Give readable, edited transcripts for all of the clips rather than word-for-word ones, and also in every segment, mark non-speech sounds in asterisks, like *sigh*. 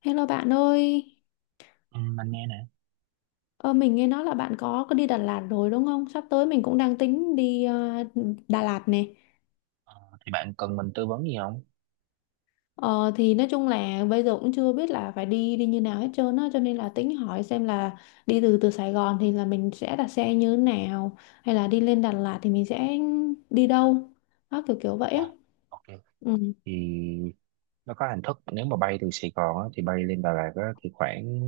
Hello bạn ơi, Ừ, mình nghe nè. ờ, mình nghe nói là bạn có đi Đà Lạt rồi đúng không? Sắp tới mình cũng đang tính đi Đà Lạt nè. Ờ, thì bạn cần mình tư vấn gì không? Ờ, thì nói chung là bây giờ cũng chưa biết là phải đi đi như nào hết trơn á, cho nên là tính hỏi xem là đi từ từ Sài Gòn thì là mình sẽ đặt xe như thế nào, hay là đi lên Đà Lạt thì mình sẽ đi đâu, đó kiểu kiểu vậy á. Ồ, ok. Ừ. Thì nó có hình thức, nếu mà bay từ Sài Gòn á, thì bay lên Đà Lạt á, thì khoảng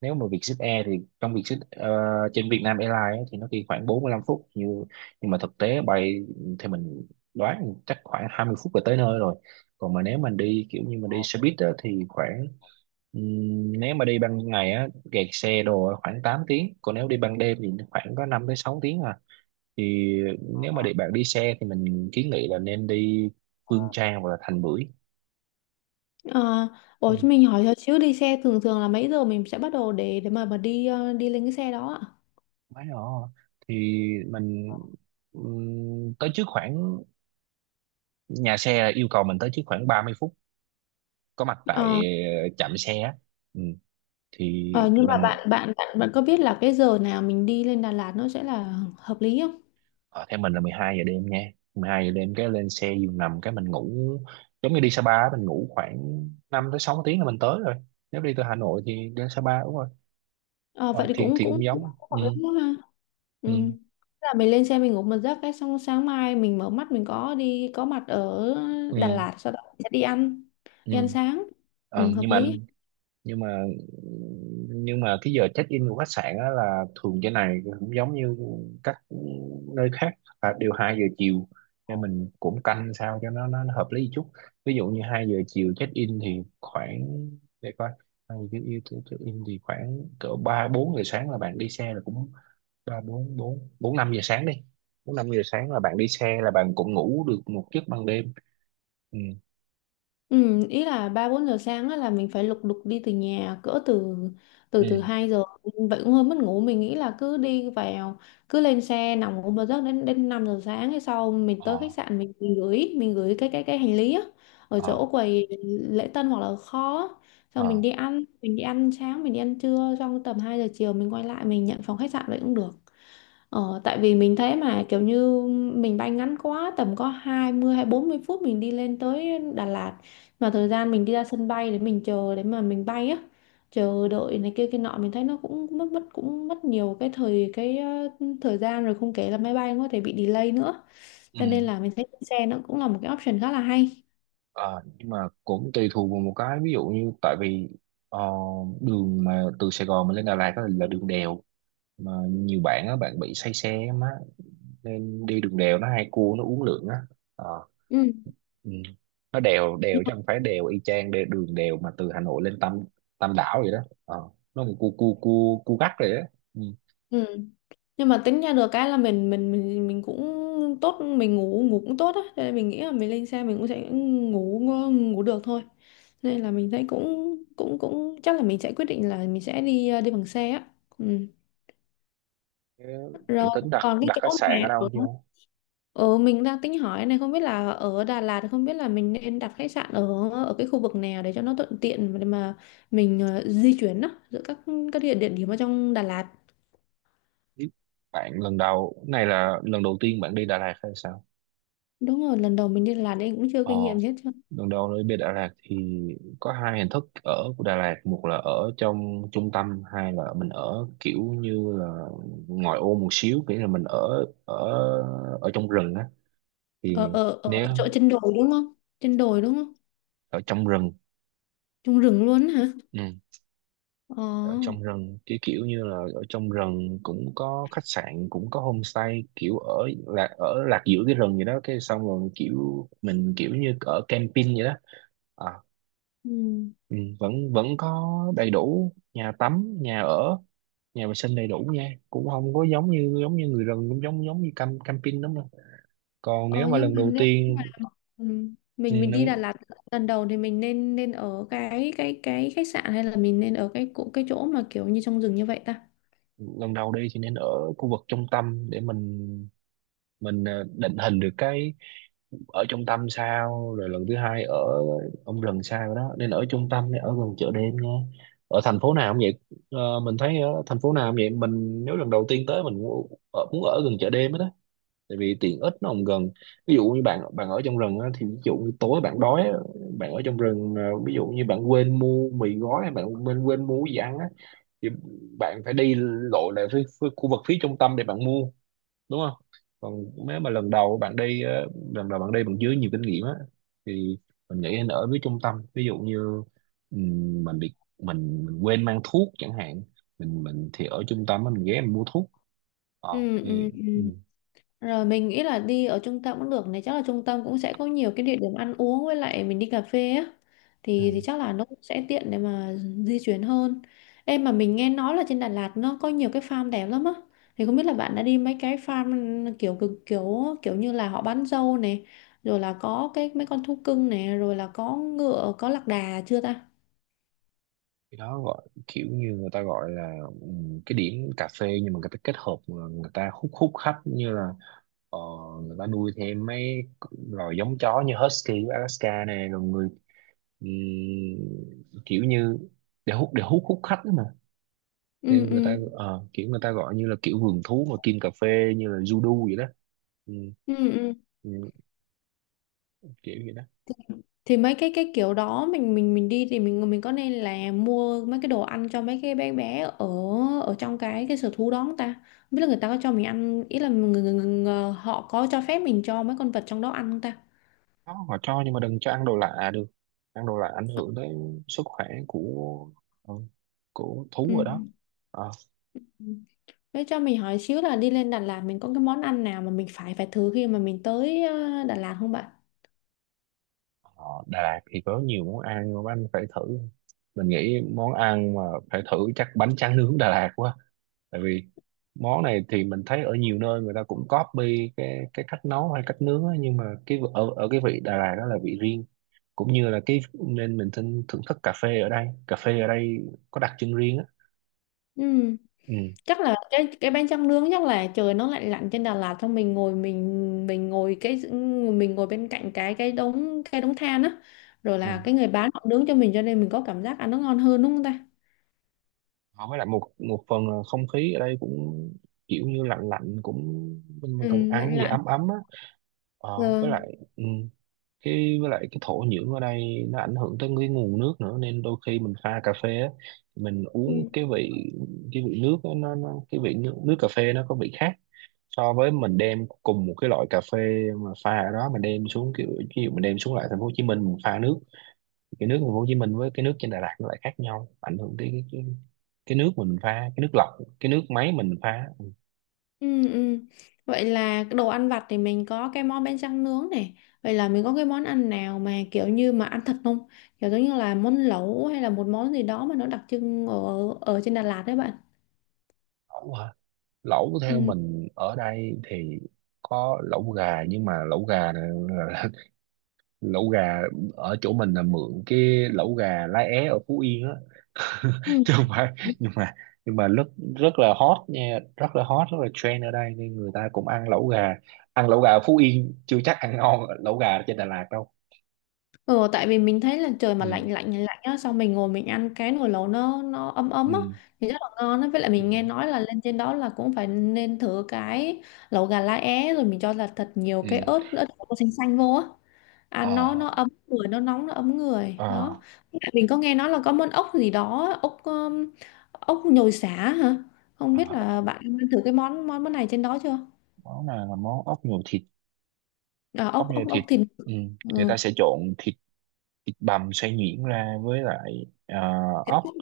nếu mà Vietjet Air thì trong Vietjet trên Việt Nam Airlines á, thì nó đi khoảng 45 phút. Như nhưng mà thực tế bay thì mình đoán chắc khoảng 20 phút là tới nơi rồi. Còn mà nếu mình đi kiểu như mình đi xe buýt á, thì khoảng nếu mà đi ban ngày á kẹt xe đồ á, khoảng 8 tiếng, còn nếu đi ban đêm thì khoảng có 5 tới 6 tiếng à. Thì nếu mà để bạn đi xe thì mình kiến nghị là nên đi Phương Trang hoặc là Thành Bưởi. Ờ, Ừ, ủa cho mình hỏi cho xíu đi xe thường thường là mấy giờ mình sẽ bắt đầu để mà đi đi lên cái xe đó ạ? quá rõ. Thì mình tới trước khoảng, nhà xe là yêu cầu mình tới trước khoảng 30 phút có mặt tại Ờ. Trạm xe á. Ừ. Thì Ờ, nhưng mà mình bạn bạn bạn bạn có biết là cái giờ nào mình đi lên Đà Lạt nó sẽ là hợp lý không? ờ, theo mình là 12 giờ đêm nha, 12 giờ đêm cái lên xe giường nằm cái mình ngủ, giống như đi Sapa á, mình ngủ khoảng 5 tới 6 tiếng là mình tới rồi. Nếu đi từ Hà Nội thì đến Sapa đúng rồi. Ờ, vậy Ờ, thì thì cũng thì cũng cũng cũng giống hợp lý quá ha. Ừ. ừ, Là mình lên xe mình ngủ một giấc cái xong sáng mai mình mở mắt mình có đi có mặt ở Đà ừ, Lạt, sau đó mình sẽ ừ. đi ăn sáng. Ừ, Ờ, hợp nhưng mà lý. nhưng mà nhưng mà cái giờ check in của khách sạn á là thường trên này cũng giống như các nơi khác, là đều 2 giờ chiều, nên mình cũng canh sao cho nó hợp lý chút. Ví dụ như 2 giờ chiều check in thì khoảng, để coi, hai giờ chiều check in thì khoảng cỡ ba bốn giờ sáng là bạn đi xe là cũng, ba bốn bốn bốn năm giờ sáng đi, bốn năm giờ sáng là bạn đi xe là bạn cũng ngủ được một giấc ban đêm. Ừ, Ừ, ý là ba bốn giờ sáng á, là mình phải lục đục đi từ nhà cỡ từ từ từ ừ, 2 giờ, vậy cũng hơi mất ngủ. Mình nghĩ là cứ đi vào, cứ lên xe nằm ngủ một giấc đến đến 5 giờ sáng hay sau mình ờ, tới khách sạn, mình gửi cái hành lý á, ở ờ, chỗ quầy lễ tân hoặc là kho á. ờ, Xong mình đi ăn, mình đi ăn sáng, mình đi ăn trưa xong tầm 2 giờ chiều mình quay lại mình nhận phòng khách sạn vậy cũng được. Ờ, tại vì mình thấy mà kiểu như mình bay ngắn quá, tầm có 20 hay 40 phút mình đi lên tới Đà Lạt, mà thời gian mình đi ra sân bay để mình chờ để mà mình bay á, chờ đợi này kia kia nọ mình thấy nó cũng mất mất cũng mất nhiều cái thời gian rồi, không kể là máy bay cũng có thể bị delay nữa, ừ. cho nên là mình thấy xe nó cũng là một cái option khá là hay. Ờ, nhưng mà cũng tùy thuộc vào một cái, ví dụ như tại vì ờ, đường mà từ Sài Gòn mà lên Đà Lạt á là đường đèo, mà nhiều bạn á bạn bị say xe á má, nên đi đường đèo nó hay cua nó uống lượng á. Ờ, Ừ. ừ. Nó đèo đèo Nhưng mà chứ không phải đèo y chang đường đèo mà từ Hà Nội lên Tam Tam Đảo vậy đó. Ờ, nó một cua cua cua cua gắt rồi á. Ừ. ừ. Nhưng mà tính ra được cái là mình cũng tốt, mình ngủ ngủ cũng tốt á, cho nên mình nghĩ là mình lên xe mình cũng sẽ ngủ ngủ được thôi, nên là mình thấy cũng cũng cũng chắc là mình sẽ quyết định là mình sẽ đi đi bằng xe á. Ừ. Thế bạn Rồi, tính đặt còn cái đặt khách chỗ mà sạn ở đâu ở chưa? ở mình đang tính hỏi này, không biết là ở Đà Lạt không biết là mình nên đặt khách sạn ở ở cái khu vực nào để cho nó thuận tiện để mà mình di chuyển đó giữa các địa địa điểm ở trong Đà Lạt. Biết bạn lần đầu này là lần đầu tiên bạn đi Đà Lạt hay sao? Đúng rồi, lần đầu mình đi Đà Lạt nên cũng chưa Ờ kinh nghiệm hết. Đường đo nơi bên Đà Lạt thì có hai hình thức ở của Đà Lạt: một là ở trong trung tâm, hai là mình ở kiểu như là ngoài ô một xíu, nghĩa là mình ở ở ở trong rừng á. Thì Ở ở ở nếu chỗ trên đồi đúng không, trên đồi đúng không? ở trong rừng, Trong rừng luôn á hả? ừ, Ờ. ở trong rừng cái kiểu như là ở trong rừng cũng có khách sạn cũng có homestay, kiểu ở lạc giữa cái rừng vậy đó, cái xong rồi kiểu mình kiểu như ở camping vậy đó. À, Ừ. ừ, vẫn vẫn có đầy đủ nhà tắm, nhà ở, nhà vệ sinh đầy đủ nha, cũng không có giống như người rừng, cũng giống giống như camping lắm đâu. Còn nếu Ờ mà nhưng lần mà đầu nếu mà tiên, ừ, ừ, mình đi Đà Lạt lần đầu thì mình nên nên ở cái khách sạn hay là mình nên ở cái chỗ mà kiểu như trong rừng như vậy ta? lần đầu đi thì nên ở khu vực trung tâm để mình định hình được cái ở trung tâm sao, rồi lần thứ hai ở ông rừng sao đó. Nên ở trung tâm, nên ở gần chợ đêm nha, ở thành phố nào cũng vậy. Mình thấy ở thành phố nào cũng vậy, mình nếu lần đầu tiên tới mình muốn muốn ở gần chợ đêm hết đó, tại vì tiện ích nó không gần. Ví dụ như bạn bạn ở trong rừng á, thì ví dụ như tối bạn đói á, bạn ở trong rừng à, ví dụ như bạn quên mua mì gói hay bạn quên quên mua cái gì ăn á, thì bạn phải đi lội lại phía, khu vực phía trung tâm để bạn mua, đúng không? Còn nếu mà lần đầu bạn đi á, lần đầu bạn đi bằng dưới nhiều kinh nghiệm á, thì mình nghĩ nên ở phía trung tâm. Ví dụ như mình quên mang thuốc chẳng hạn, mình thì ở trung tâm á, mình ghé mình mua thuốc. ờ Ừ, thì ừ, ừ. Rồi, mình nghĩ là đi ở trung tâm cũng được này, chắc là trung tâm cũng sẽ có nhiều cái địa điểm ăn uống với lại mình đi cà phê á, ừ. Thì chắc là nó cũng sẽ tiện để mà di chuyển hơn. Em mà mình nghe nói là trên Đà Lạt nó có nhiều cái farm đẹp lắm á. Thì không biết là bạn đã đi mấy cái farm kiểu cực- kiểu kiểu như là họ bán dâu này, rồi là có cái mấy con thú cưng này, rồi là có ngựa, có lạc đà chưa ta? Cái đó gọi kiểu như người ta gọi là cái điểm cà phê nhưng mà người ta kết hợp mà người ta hút hút khách, như là ờ, người ta nuôi thêm mấy loài giống chó như Husky của Alaska này, rồi người kiểu như để hút hút khách đó mà. Ừ, Nên người ừ. ta kiểu người ta gọi như là kiểu vườn thú mà kim cà phê, như là Judo vậy đó. Ừ, Ừ, ừ. ừ, kiểu vậy đó. thì thì mấy cái kiểu đó mình đi thì mình có nên là mua mấy cái đồ ăn cho mấy cái bé bé ở ở trong cái sở thú đó không ta, không biết là người ta có cho mình ăn, ý là người họ có cho phép mình cho mấy con vật trong đó ăn không ta? Đó, họ cho nhưng mà đừng cho ăn đồ lạ được, ăn đồ lạ ảnh hưởng tới sức khỏe ừ, của Ừ. thú ở đó. Ờ, Ừ. Thế cho mình hỏi xíu là đi lên Đà Lạt mình có cái món ăn nào mà mình phải phải thử khi mà mình tới Đà Lạt không bạn? Đà Lạt thì có nhiều món ăn mà anh phải thử, mình nghĩ món ăn mà phải thử chắc bánh tráng nướng Đà Lạt quá, tại vì món này thì mình thấy ở nhiều nơi người ta cũng copy cái cách nấu hay cách nướng á, nhưng mà ở ở cái vị Đà Lạt đó là vị riêng, cũng như là cái nên mình thưởng thức cà phê ở đây có đặc trưng riêng á. Ừ, Ừ. chắc là cái bánh tráng nướng, chắc là trời nó lạnh lạnh trên Đà Lạt xong mình ngồi bên cạnh cái đống than á, rồi Ừ. là cái người bán họ nướng cho mình cho nên mình có cảm giác ăn nó ngon hơn đúng không ta? Với lại một một phần là không khí ở đây cũng kiểu như lạnh lạnh, cũng mình Ừ, cần lạnh ăn gì lạnh. ấm ấm á. ờ, Ờ, với lại cái với lại cái thổ nhưỡng ở đây nó ảnh hưởng tới cái nguồn nước nữa, nên đôi khi mình pha cà phê á, mình uống ừ, cái vị nước á, nó cái vị nước cà phê nó có vị khác so với mình đem cùng một cái loại cà phê mà pha ở đó mình đem xuống kiểu, ví dụ mình đem xuống lại thành phố Hồ Chí Minh mình pha nước, cái nước thành phố Hồ Chí Minh với cái nước trên Đà Lạt nó lại khác nhau, ảnh hưởng tới cái nước mình pha, cái nước lọc, cái nước máy mình pha. ừ, ừ. Vậy là cái đồ ăn vặt thì mình có cái món bánh tráng nướng này, vậy là mình có cái món ăn nào mà kiểu như mà ăn thật không, kiểu giống như là món lẩu hay là một món gì đó mà nó đặc trưng ở ở trên Đà Lạt đấy bạn? Lẩu hả? Lẩu theo Ừ. mình ở đây thì có lẩu gà, nhưng mà lẩu gà là- *laughs* lẩu gà ở chỗ mình là mượn cái lẩu gà lá é ở Phú Yên á, *laughs* Ừ. chứ không phải. Nhưng mà nhưng mà rất rất là hot nha, rất là hot, rất là trend ở đây, nên người ta cũng ăn lẩu gà. Ăn lẩu gà ở Phú Yên chưa chắc ăn ngon lẩu gà trên Đà Lạt đâu. Ừ, tại vì mình thấy là trời mà Ừ, lạnh lạnh lạnh á, xong mình ngồi mình ăn cái nồi lẩu nó ấm ấm ừ, á thì rất là ngon á, với lại ừ, mình nghe nói là lên trên đó là cũng phải nên thử cái lẩu gà lá é rồi mình cho là thật nhiều cái ừ, ớt ớt bột xanh xanh vô á, ăn ờ. Nó ấm người, nó nóng nó ấm người đó. À, Với lại mình có nghe nói là có món ốc gì đó, ốc ốc nhồi sả hả, không biết à, là bạn ăn thử cái món món món này trên đó chưa? món này là món ốc nhồi thịt. À, Ốc ốc nhồi ốc thịt. ốc thịt? Ừ. Người Ừ, ta sẽ trộn thịt thịt bằm xay nhuyễn ra, với lại thịt ốc, ốc,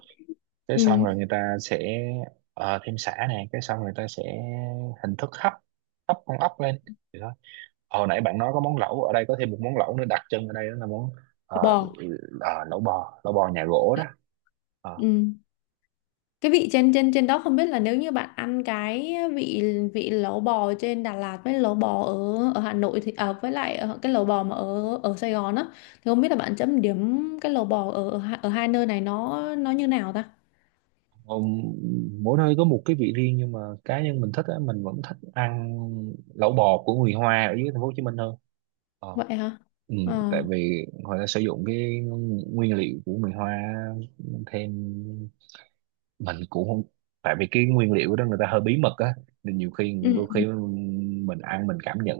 cái ừ, xong rồi người ta sẽ thêm sả nè, cái xong người ta sẽ hình thức hấp, hấp con ốc lên. Thì đó, hồi nãy bạn nói có món lẩu, ở đây có thêm một món lẩu nữa đặc trưng ở đây, đó là món ờ, bò. Lẩu bò nhà gỗ đó. Ờ, Ừ. Cái vị trên trên trên đó không biết là nếu như bạn ăn cái vị vị lẩu bò trên Đà Lạt với lẩu bò ở ở Hà Nội thì, à, với lại ở cái lẩu bò mà ở ở Sài Gòn á thì không biết là bạn chấm điểm cái lẩu bò ở ở hai nơi này nó như nào ta? ông- Mỗi nơi có một cái vị riêng, nhưng mà cá nhân mình thích á, mình vẫn thích ăn lẩu bò của người Hoa ở dưới thành phố Hồ Chí Minh hơn. Ờ, Vậy hả? ừ, Ờ. Tại vì họ đã sử dụng cái nguyên liệu của người Hoa, thêm mình cũng không, tại vì cái nguyên liệu đó người ta hơi bí mật á, nên nhiều khi Ừ đôi ừ khi mình ăn mình cảm nhận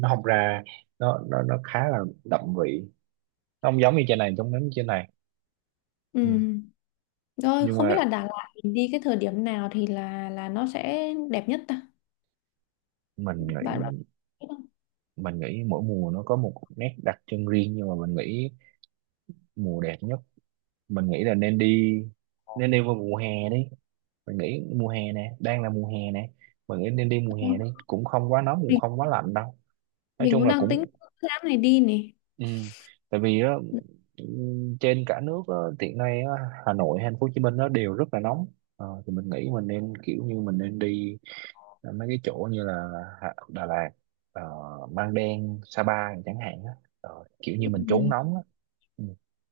nó không ra, nó khá là đậm vị, nó không giống như trên này, giống giống như trên này. ừ. Ừ. Rồi Nhưng không biết mà là Đà Lạt mình đi cái thời điểm nào thì là nó sẽ đẹp nhất ta, mình bạn bạn nghĩ biết mình nghĩ mỗi mùa nó có một nét đặc trưng riêng, nhưng mà mình nghĩ mùa đẹp nhất, mình nghĩ là nên đi vào mùa hè đi. Mình nghĩ mùa hè nè, đang là mùa hè nè, mình nghĩ nên đi mùa hè không? đi, cũng không quá nóng cũng mình không quá lạnh đâu. Nói mình chung cũng là đang tính cũng, tháng này đi nè. ừ. Tại vì á, ừ, trên cả nước á, hiện nay á, Hà Nội hay Thành phố Hồ Chí Minh nó đều rất là nóng. Thì mình nghĩ mình nên kiểu như mình nên đi mấy cái chỗ như là Đà Lạt, ờ, Măng Đen, Sa Pa chẳng hạn á. Kiểu như mình trốn Ừ. nóng á. Ừ.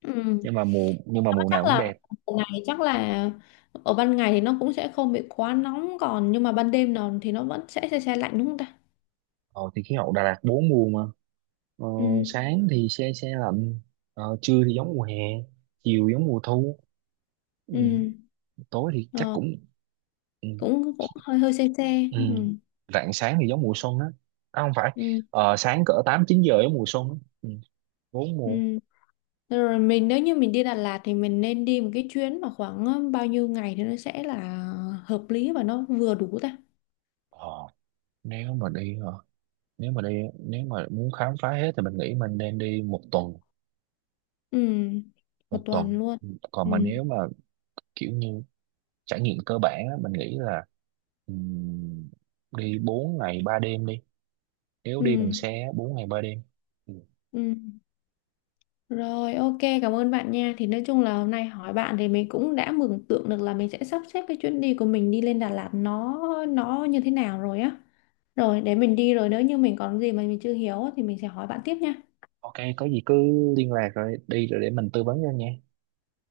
Ừ. Nhưng mà mùa nào Chắc cũng là đẹp. ban ngày, chắc là ở ban ngày thì nó cũng sẽ không bị quá nóng, còn nhưng mà ban đêm nào thì nó vẫn sẽ se se lạnh đúng không ta? Ờ, thì khí hậu Đà Lạt bốn mùa mà. ờ, Ừ. Sáng thì se se lạnh, trưa thì giống mùa hè, chiều giống mùa thu, ừ, Ừ. tối thì chắc Ờ, cũng, ừ, cũng cũng hơi hơi se se. ừ. Ừ. Rạng sáng thì giống mùa xuân á. À, không phải, Ừ. Sáng cỡ 8 9 giờ giống mùa xuân á. ừ, Bốn Ừ. mùa. Rồi mình nếu như mình đi Đà Lạt thì mình nên đi một cái chuyến mà khoảng bao nhiêu ngày thì nó sẽ là hợp lý và nó vừa đủ ta? ờ, Nếu mà đi hả? nếu mà đi nếu mà muốn khám phá hết thì mình nghĩ mình nên đi một tuần. Ừ. Một Một tuần tuần. luôn? Còn Ừ. mà nếu mà kiểu như trải nghiệm cơ bản á, mình nghĩ là ừm, đi 4 ngày 3 đêm đi, nếu đi Ừ. bằng xe á, 4 ngày 3 đêm. Ừ. Ừ. Rồi, ok, cảm ơn bạn nha. Thì nói chung là hôm nay hỏi bạn thì mình cũng đã mường tượng được là mình sẽ sắp xếp cái chuyến đi của mình đi lên Đà Lạt nó như thế nào rồi á. Rồi, để mình đi rồi nếu như mình còn gì mà mình chưa hiểu á thì mình sẽ hỏi bạn tiếp nha. Ok, có gì cứ liên lạc, rồi đi rồi để mình tư vấn cho nha.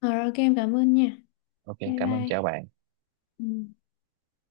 Rồi, ok, em cảm ơn nha. Ok Bye cảm ơn, bye. chào bạn. Ừ.